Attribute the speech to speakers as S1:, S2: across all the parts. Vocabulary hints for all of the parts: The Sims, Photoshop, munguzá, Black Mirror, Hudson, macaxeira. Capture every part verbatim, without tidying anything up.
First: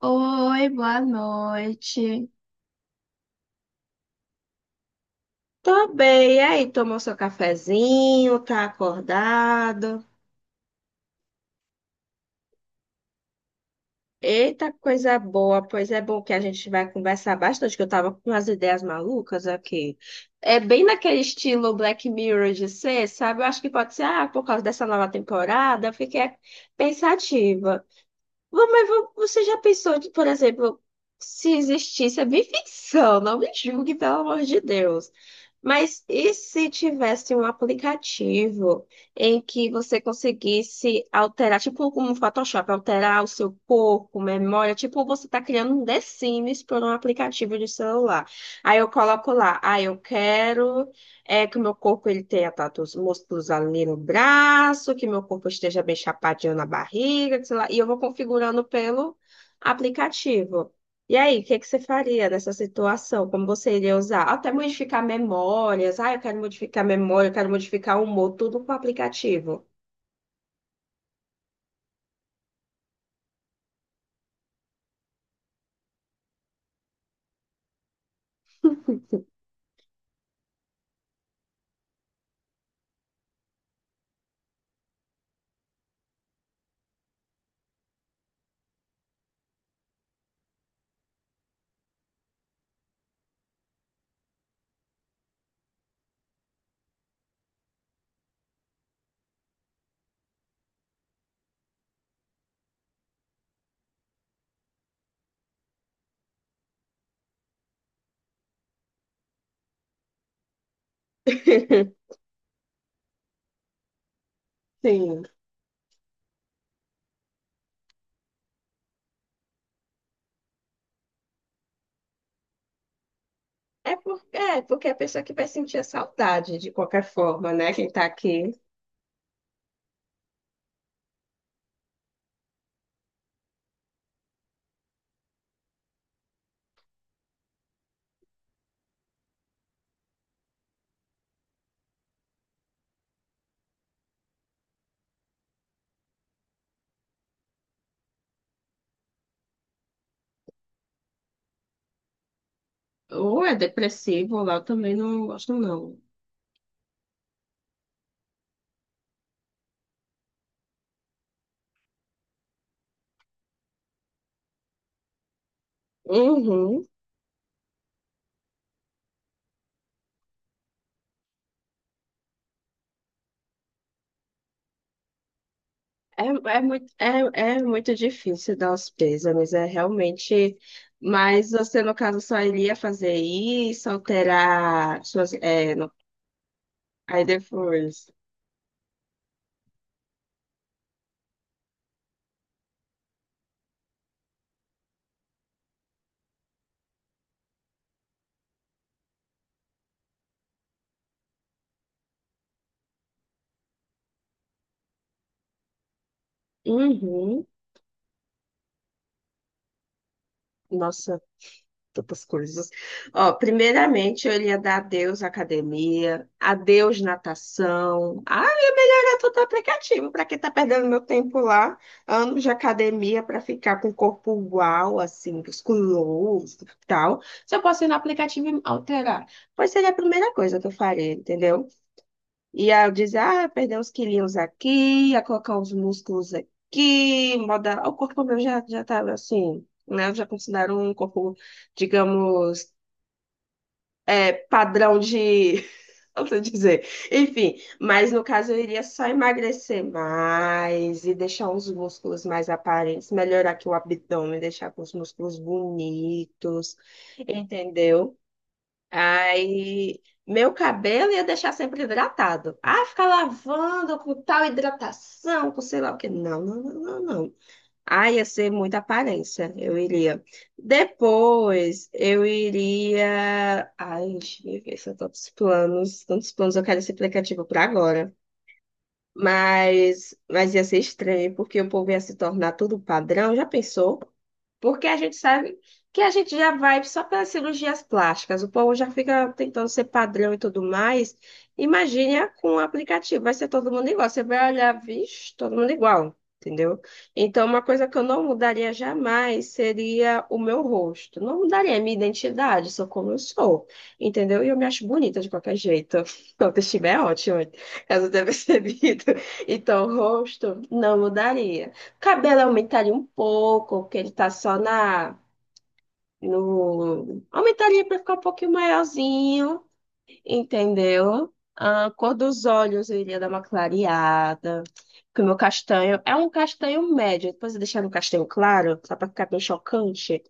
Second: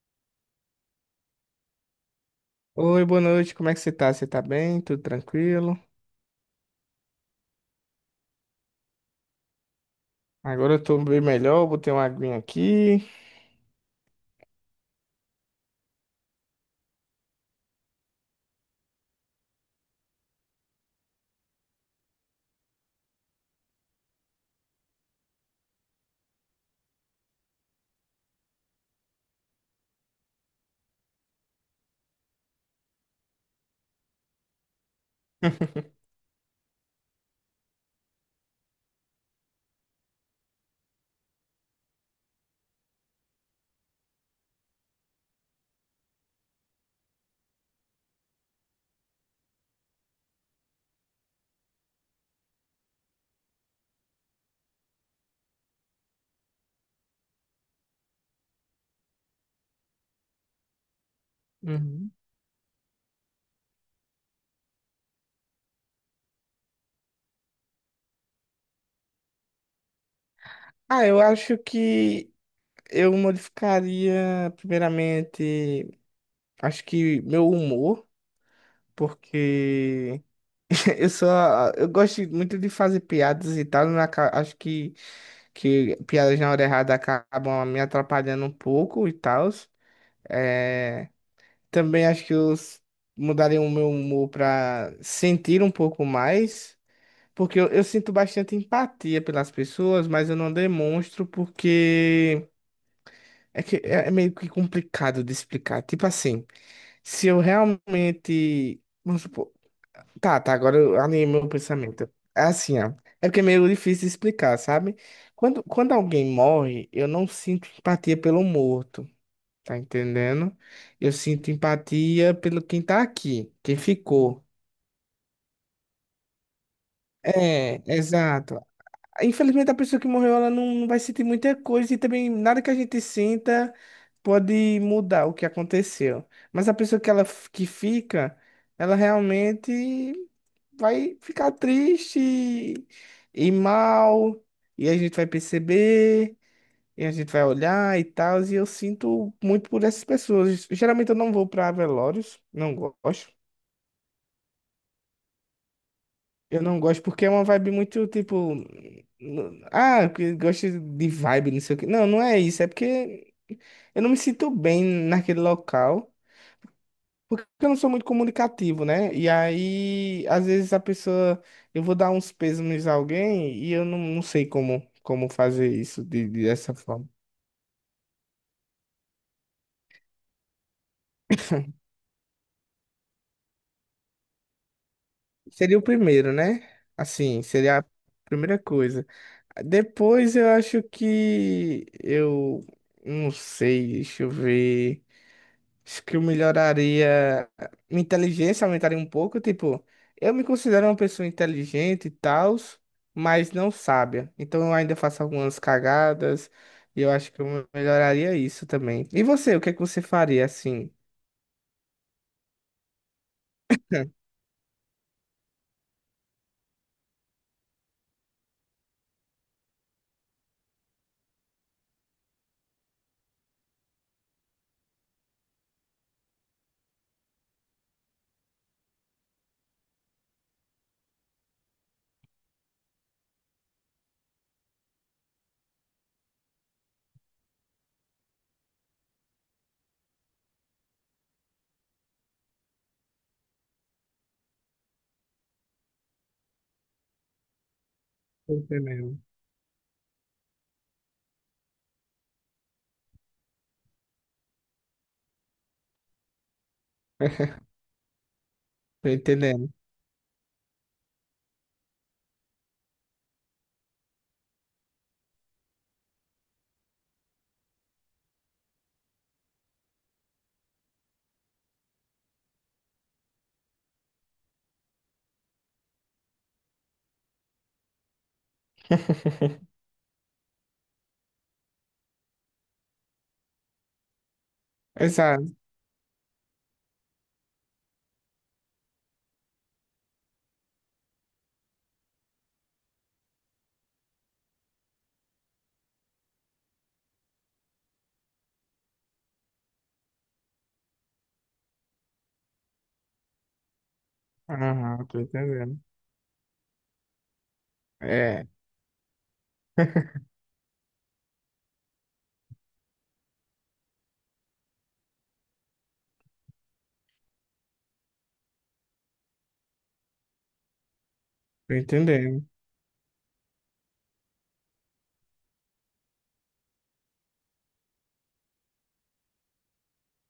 S1: Oi, boa noite.
S2: Oi, boa noite, como é que você tá? Você tá bem? Tudo tranquilo?
S1: Tô bem, e aí? Tomou seu cafezinho? Tá acordado?
S2: Agora eu tô bem melhor, botei uma aguinha aqui.
S1: Eita, coisa boa! Pois é bom que a gente vai conversar bastante, que eu tava com umas ideias malucas aqui. É bem naquele estilo Black Mirror de ser, sabe? Eu acho que pode ser, ah, por causa dessa nova temporada, eu fiquei pensativa. Vô, mas vo- você já pensou, de, por exemplo, se existisse, é bem ficção, não me julgue, pelo amor de Deus. Mas e se tivesse um aplicativo em que você conseguisse alterar, tipo como o Photoshop, alterar o seu corpo, memória, tipo você está criando um The Sims por um aplicativo de celular. Aí eu coloco lá, ah, eu quero é que o meu corpo ele tenha tantos músculos ali no braço, que meu corpo esteja bem chapadinho na barriga, que sei lá, e eu vou configurando pelo aplicativo. E aí, o que que você
S2: Uhum.
S1: faria nessa situação? Como você iria usar? Até modificar memórias. Ah, eu quero modificar memória, eu quero modificar o humor, tudo com o aplicativo.
S2: Ah, eu acho que eu modificaria, primeiramente, acho que meu humor, porque eu só, eu gosto muito de fazer piadas e tal, na ca- acho que, que piadas na hora errada acabam me atrapalhando um pouco e tal. É, Também acho que eu s- mudaria o meu humor para sentir um pouco mais, porque eu, eu sinto bastante empatia pelas pessoas, mas eu não demonstro porque é que é é meio que complicado de explicar. Tipo assim, se eu realmente, vamos supor, tá, tá, agora eu alinhei meu pensamento. É assim, ó, é porque é meio difícil de explicar, sabe?
S1: Sim.
S2: Quando, quando alguém morre, eu não sinto empatia pelo morto. Tá entendendo? Eu sinto empatia pelo quem tá aqui, quem
S1: É porque,
S2: ficou.
S1: é porque a pessoa que vai sentir a saudade de qualquer forma, né?
S2: É,
S1: Quem tá aqui.
S2: exato. Infelizmente, a pessoa que morreu, ela não, não vai sentir muita coisa e também nada que a gente sinta pode mudar o que aconteceu. Mas a pessoa que ela f- que fica, ela realmente vai ficar triste e mal, e a gente vai perceber. E a gente vai olhar e tal, e eu sinto muito por essas pessoas. Geralmente eu não vou pra velórios, não gosto.
S1: Ou é depressivo, ou lá eu também não gosto, não.
S2: Eu não gosto porque é uma vibe muito tipo. n- Ah, que gosto de vibe, não sei o quê. Não, não é isso. É porque eu não me sinto bem naquele local.
S1: Uhum.
S2: Porque eu não sou muito comunicativo, né? E aí, às vezes a pessoa. Eu vou dar uns pêsames a alguém e eu não, não sei como, como fazer isso de,
S1: É, é
S2: dessa
S1: muito,
S2: forma.
S1: é, é muito difícil dar os pêsames, é realmente. Mas você, no caso, só iria fazer isso, alterar suas. É,
S2: Seria o
S1: no...
S2: primeiro, né?
S1: Aí
S2: Assim, seria a
S1: depois.
S2: primeira coisa. Depois eu acho que eu não sei, deixa eu ver. Acho que eu melhoraria minha inteligência, aumentaria um pouco, tipo, eu me considero uma pessoa inteligente e tal, mas não sábia. Então eu ainda faço algumas cagadas e eu acho que
S1: Uhum.
S2: eu melhoraria isso também. E você, o que é que você faria assim?
S1: Nossa, tantas coisas. Ó, primeiramente, eu iria dar adeus à academia, adeus natação, direto do aplicativo, para quem tá perdendo meu tempo lá, anos de academia para ficar com o corpo uau, assim, musculoso e tal. Se eu posso ir no aplicativo e me alterar, pois seria a primeira coisa que eu faria, entendeu? Ia dizer, ah, perder uns quilinhos aqui, ia colocar uns músculos aqui, moda... o corpo meu já, já tava assim, né? Eu já considero um corpo, digamos, é, padrão de posso dizer. Enfim, mas no caso
S2: Tô
S1: eu iria só
S2: entendendo.
S1: emagrecer mais e deixar uns músculos mais aparentes, melhorar aqui o abdômen, deixar com os músculos bonitos, entendeu?
S2: Tô entendendo.
S1: Aí, meu cabelo ia deixar sempre hidratado. Ah, ficar lavando com tal hidratação, com sei lá o quê. Não, não, não, não, não. Ah, ia ser muita aparência, eu iria. Depois, eu iria. Ai, deixa eu ver se eu tô com os planos. Tantos planos, eu quero esse aplicativo para agora. Mas, mas ia ser estranho, porque o povo ia se tornar tudo padrão, já pensou? Porque a gente sabe
S2: Exato.
S1: que a gente já vai só pelas cirurgias plásticas, o povo já fica tentando ser padrão e tudo mais. Imagine a- com o aplicativo, vai ser todo mundo igual. Você vai olhar, vixe, todo mundo igual, entendeu? Então, uma coisa que eu não mudaria jamais seria o meu rosto. Não mudaria a minha identidade, sou como eu sou, entendeu? E eu me acho
S2: Aham,
S1: bonita
S2: tô
S1: de qualquer
S2: entendendo.
S1: jeito. Então, o autoestima é ótimo. Caso tenha
S2: É,
S1: percebido. Então, o rosto não mudaria. O cabelo aumentaria um pouco, porque ele tá só na. No... Aumentaria para ficar um pouquinho maiorzinho, entendeu?
S2: tô
S1: A cor dos
S2: entendendo.
S1: olhos eu iria dar uma clareada. Porque o meu castanho é um castanho médio. Depois eu deixar no castanho claro, só para ficar bem chocante.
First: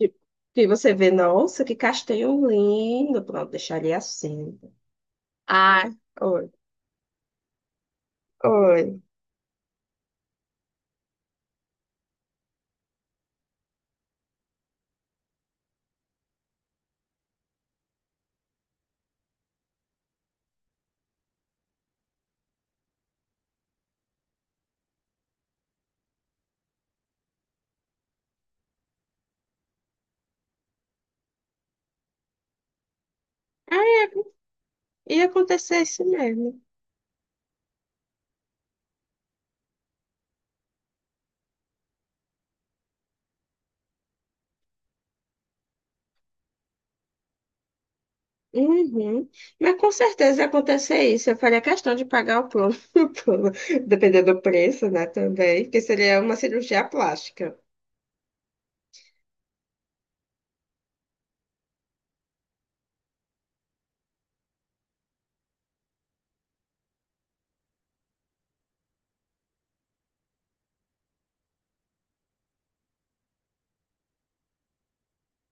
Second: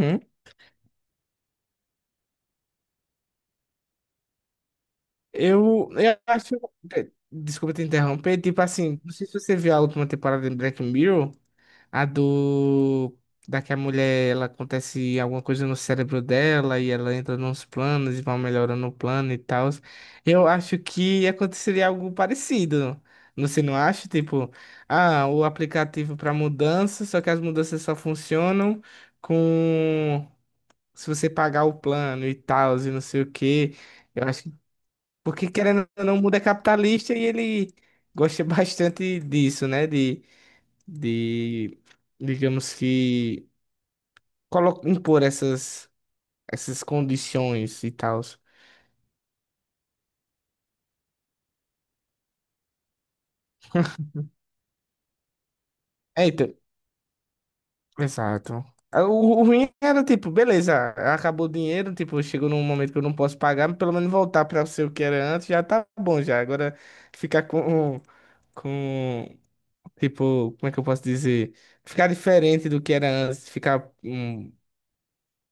S1: E e você vê, nossa, que castanho lindo. Pronto, deixaria assim.
S2: Eu,
S1: Ai,
S2: eu
S1: oi,
S2: acho. Desculpa te interromper. Tipo
S1: oi.
S2: assim, não sei se você viu a última temporada de Black Mirror, a do. Da que a mulher, ela acontece alguma coisa no cérebro dela e ela entra nos planos e vai melhorando o plano e tal. Eu acho que aconteceria algo parecido. Você não acha? Tipo, ah, o aplicativo para mudança, só que as mudanças só funcionam com. Se você pagar o plano e tal, e não sei o quê. Eu
S1: É,
S2: acho que,
S1: ia
S2: porque
S1: acontecer
S2: querendo
S1: isso
S2: ou não, o mundo é
S1: mesmo.
S2: capitalista e ele gosta bastante disso, né? De, de digamos que, colo- impor essas, essas condições e tal.
S1: Uhum. Mas com certeza ia acontecer isso. Eu faria questão de pagar o plano, o plano, dependendo do preço, né? Também, porque seria
S2: É,
S1: uma
S2: então,
S1: cirurgia plástica.
S2: exato. Ah, O, o ruim era, tipo, beleza, acabou o dinheiro, tipo, chegou num momento que eu não posso pagar, mas pelo menos voltar para ser o que era antes já tá bom já. Agora ficar com, com tipo, como é que eu posso dizer? Ficar diferente do que era antes, ficar hum,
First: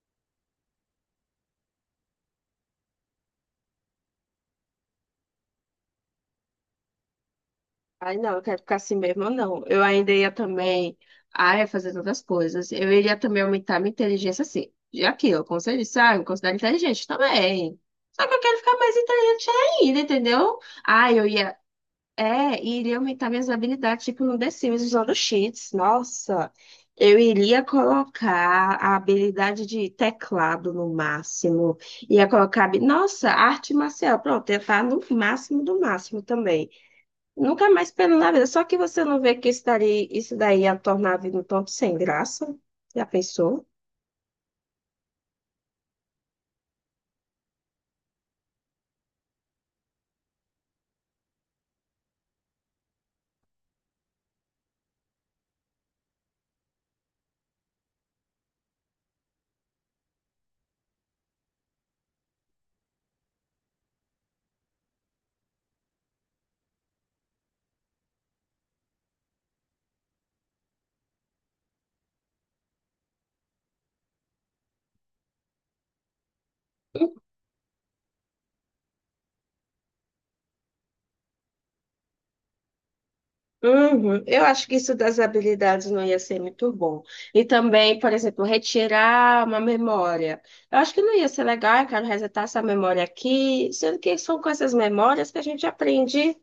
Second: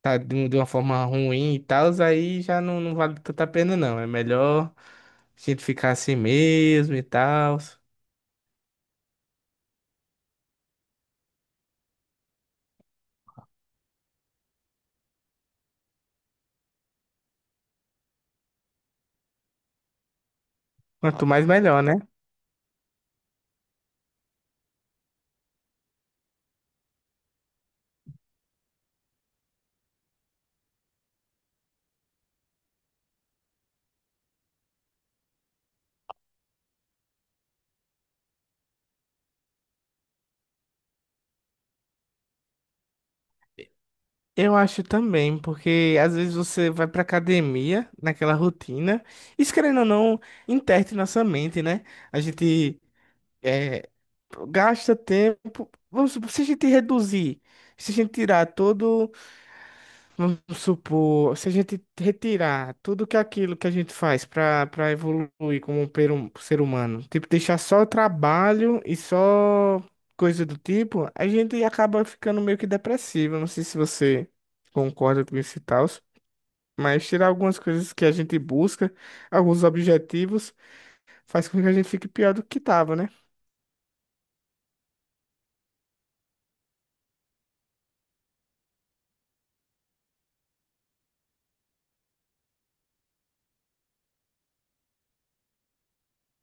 S2: tá, de um- de uma forma ruim e tal, aí já não, não vale tanta pena, não. É melhor a gente ficar assim mesmo e tal.
S1: Ai, não, eu quero ficar assim mesmo, não. Eu ainda ia também. Ah, ia fazer tantas coisas. Eu iria também aumentar minha inteligência, assim. E aquilo, como você disse, ah, eu me considero inteligente também. Só que eu quero ficar mais inteligente ainda, entendeu? Ah,
S2: Quanto
S1: eu
S2: mais,
S1: ia.
S2: melhor, né?
S1: É, e iria aumentar minhas habilidades, tipo no The Sims, usando cheats. Nossa, eu iria colocar a habilidade de teclado no máximo. Ia colocar, habi- nossa, arte marcial. Pronto, ia estar no máximo do máximo também. Nunca mais pelo na vida. Só que você não vê que isso daí, isso daí ia tornar a vida um tanto sem graça. Já pensou?
S2: Eu acho também, porque às vezes você vai pra academia, naquela rotina, isso querendo ou não, interte nossa mente, né? A gente é, gasta tempo. Vamos supor, se a gente reduzir, se a gente tirar todo. Vamos supor, se a gente retirar tudo que aquilo que a gente faz para para evoluir como um per- um ser humano, tipo, deixar só trabalho e só coisa do tipo, a gente acaba ficando meio que depressivo. Não sei se você concorda com isso e tal, mas tirar algumas coisas que a gente busca, alguns objetivos, faz com que a gente fique pior do que tava, né?
S1: Uhum. Eu acho que isso das habilidades não ia ser muito bom. E também, por exemplo, retirar uma memória. Eu acho que não ia ser legal, eu quero resetar essa memória aqui, sendo que são com essas memórias que a gente aprende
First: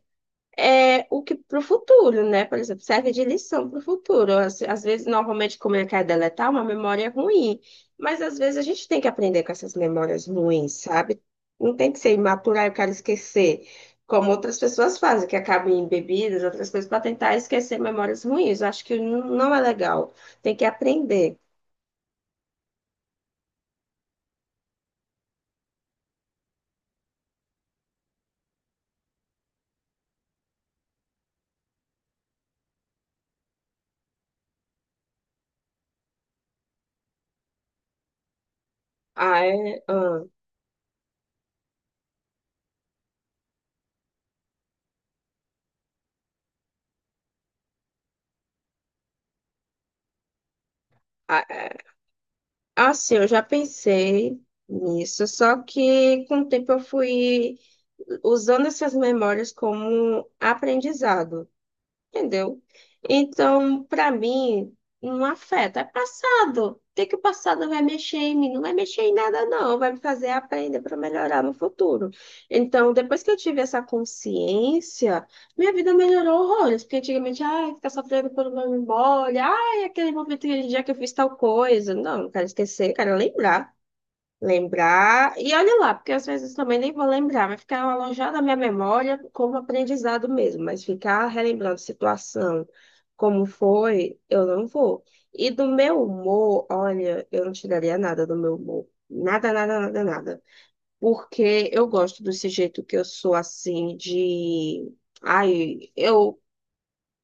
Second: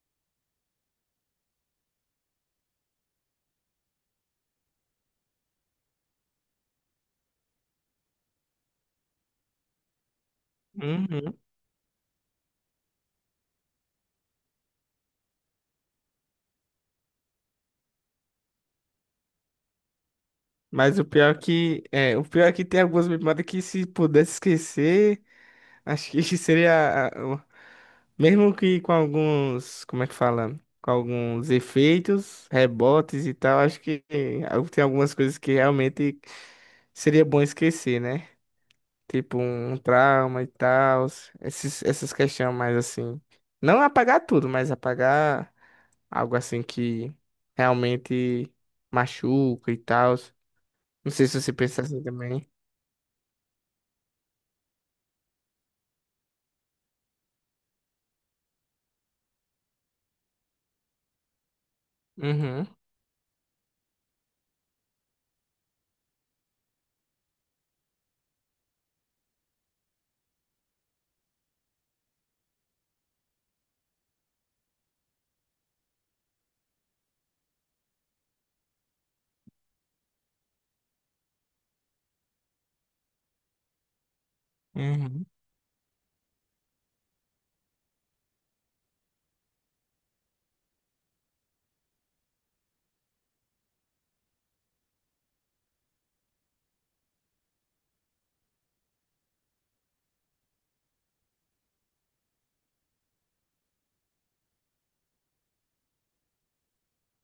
S1: é o que para o futuro, né? Por exemplo, serve de lição para o futuro. Às, às vezes, normalmente, como ele quer deletar, uma memória ruim, mas às vezes a gente tem que aprender com essas memórias ruins, sabe?
S2: Uhum.
S1: Não tem que ser imatura, "Ah, eu quero esquecer, como outras pessoas fazem, que acabam em bebidas, outras coisas, para tentar esquecer memórias ruins. Eu acho que não não é legal. Tem que
S2: Mas o pior
S1: aprender.
S2: é que é, o pior é que tem algumas memórias que se pudesse esquecer. Acho que seria, a- o- mesmo que com alguns, como é que fala? Com alguns efeitos, rebotes e tal, acho que al- tem algumas coisas que realmente seria bom esquecer, né? Tipo
S1: Ah,
S2: um
S1: é,
S2: trauma e tal, esses, essas questões mais assim. Não apagar tudo, mas apagar algo assim que realmente machuca e tal. Não sei se
S1: ah,
S2: você
S1: é,
S2: pensa assim também.
S1: assim, eu já pensei nisso, só que com o tempo eu fui usando essas memórias como aprendizado, entendeu?
S2: Uhum,
S1: Então, para mim, não afeta. É passado. O que que o passado vai mexer em mim? Não vai mexer em nada, não. Vai me fazer aprender para melhorar no futuro. Então, depois que eu tive essa consciência, minha vida melhorou horrores. Porque antigamente, ai, ficar sofrendo por uma memória, ai, aquele momento, aquele dia que eu fiz tal coisa. Não, não quero esquecer, quero lembrar.
S2: uhum,
S1: Lembrar, e olha lá, porque às vezes também nem vou lembrar, vai ficar alojado na minha memória como aprendizado mesmo, mas ficar relembrando situação, como foi, eu não vou. E do meu humor, olha, eu não tiraria nada do meu humor. Nada, nada, nada, nada. Porque eu gosto desse jeito que eu sou assim, de. Ai, eu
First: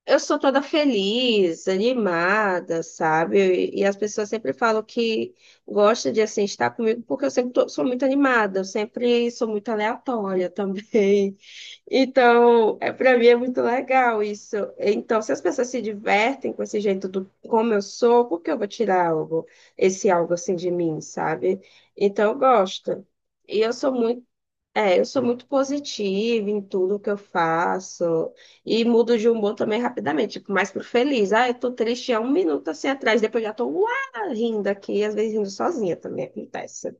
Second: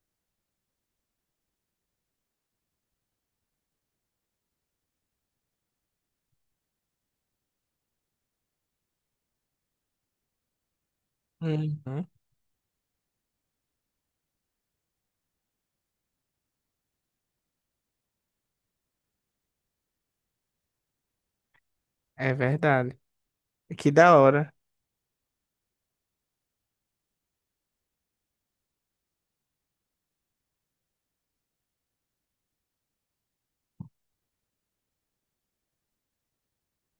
S1: eu sou toda feliz, animada, sabe? E, e as pessoas sempre falam que gostam de assim estar comigo porque eu sempre tô- sou muito animada, eu sempre sou muito aleatória também.
S2: uhum.
S1: Então, é para mim é muito legal isso. Então, se as pessoas se divertem com esse jeito do como eu sou, por que eu vou tirar algo, esse algo assim de mim, sabe? Então,
S2: É
S1: eu
S2: verdade.
S1: gosto. E eu
S2: Que
S1: sou
S2: da
S1: muito
S2: hora.
S1: é, eu sou muito positiva em tudo que eu faço e mudo de humor também rapidamente, tipo, mais pro feliz. Ah, eu tô triste há um minuto assim atrás, depois já tô uá, rindo aqui, às vezes rindo sozinha também acontece,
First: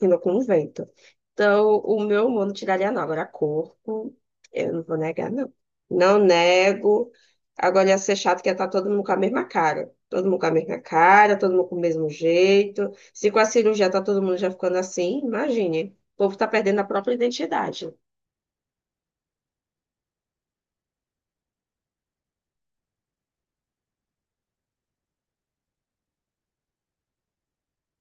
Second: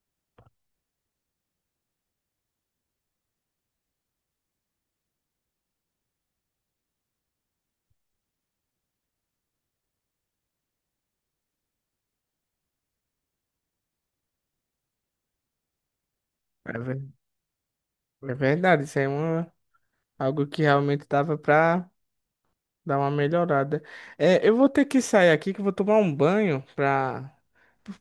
S1: rindo com o vento. Então, o meu humor não tiraria não. Agora, corpo, eu não vou negar, não. Não nego. Agora ia ser chato que ia estar todo mundo com a mesma cara. Todo mundo com a mesma cara, todo mundo com o mesmo jeito. Se com a cirurgia tá todo mundo já ficando assim, imagine. O povo está
S2: É
S1: perdendo a
S2: ver-
S1: própria identidade.
S2: é verdade, isso é uma, algo que realmente dava pra dar uma melhorada. É, eu vou ter que sair aqui que eu vou tomar um banho pra,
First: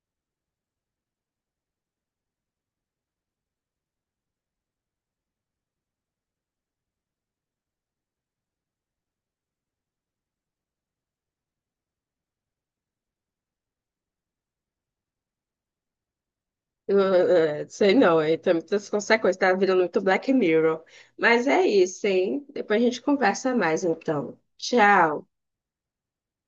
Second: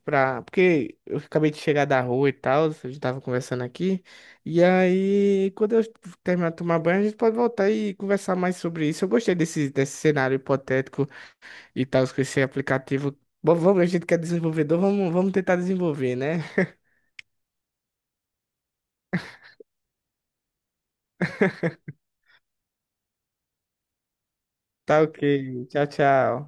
S2: pra, porque eu acabei de chegar da rua e tal, a gente tava conversando aqui. E aí, quando eu terminar de tomar banho, a gente pode voltar e conversar mais sobre isso. Eu gostei desse, desse cenário hipotético e tal, com esse aplicativo. Bom, vamos, a gente quer desenvolvedor, vamos, vamos tentar desenvolver, né?
S1: Eu, eh, eh, sei não, aí tem muitas consequências, tá virando muito Black Mirror. Mas é isso, hein? Depois a gente conversa mais, então.
S2: Tá ok.
S1: Tchau.
S2: Tchau, tchau.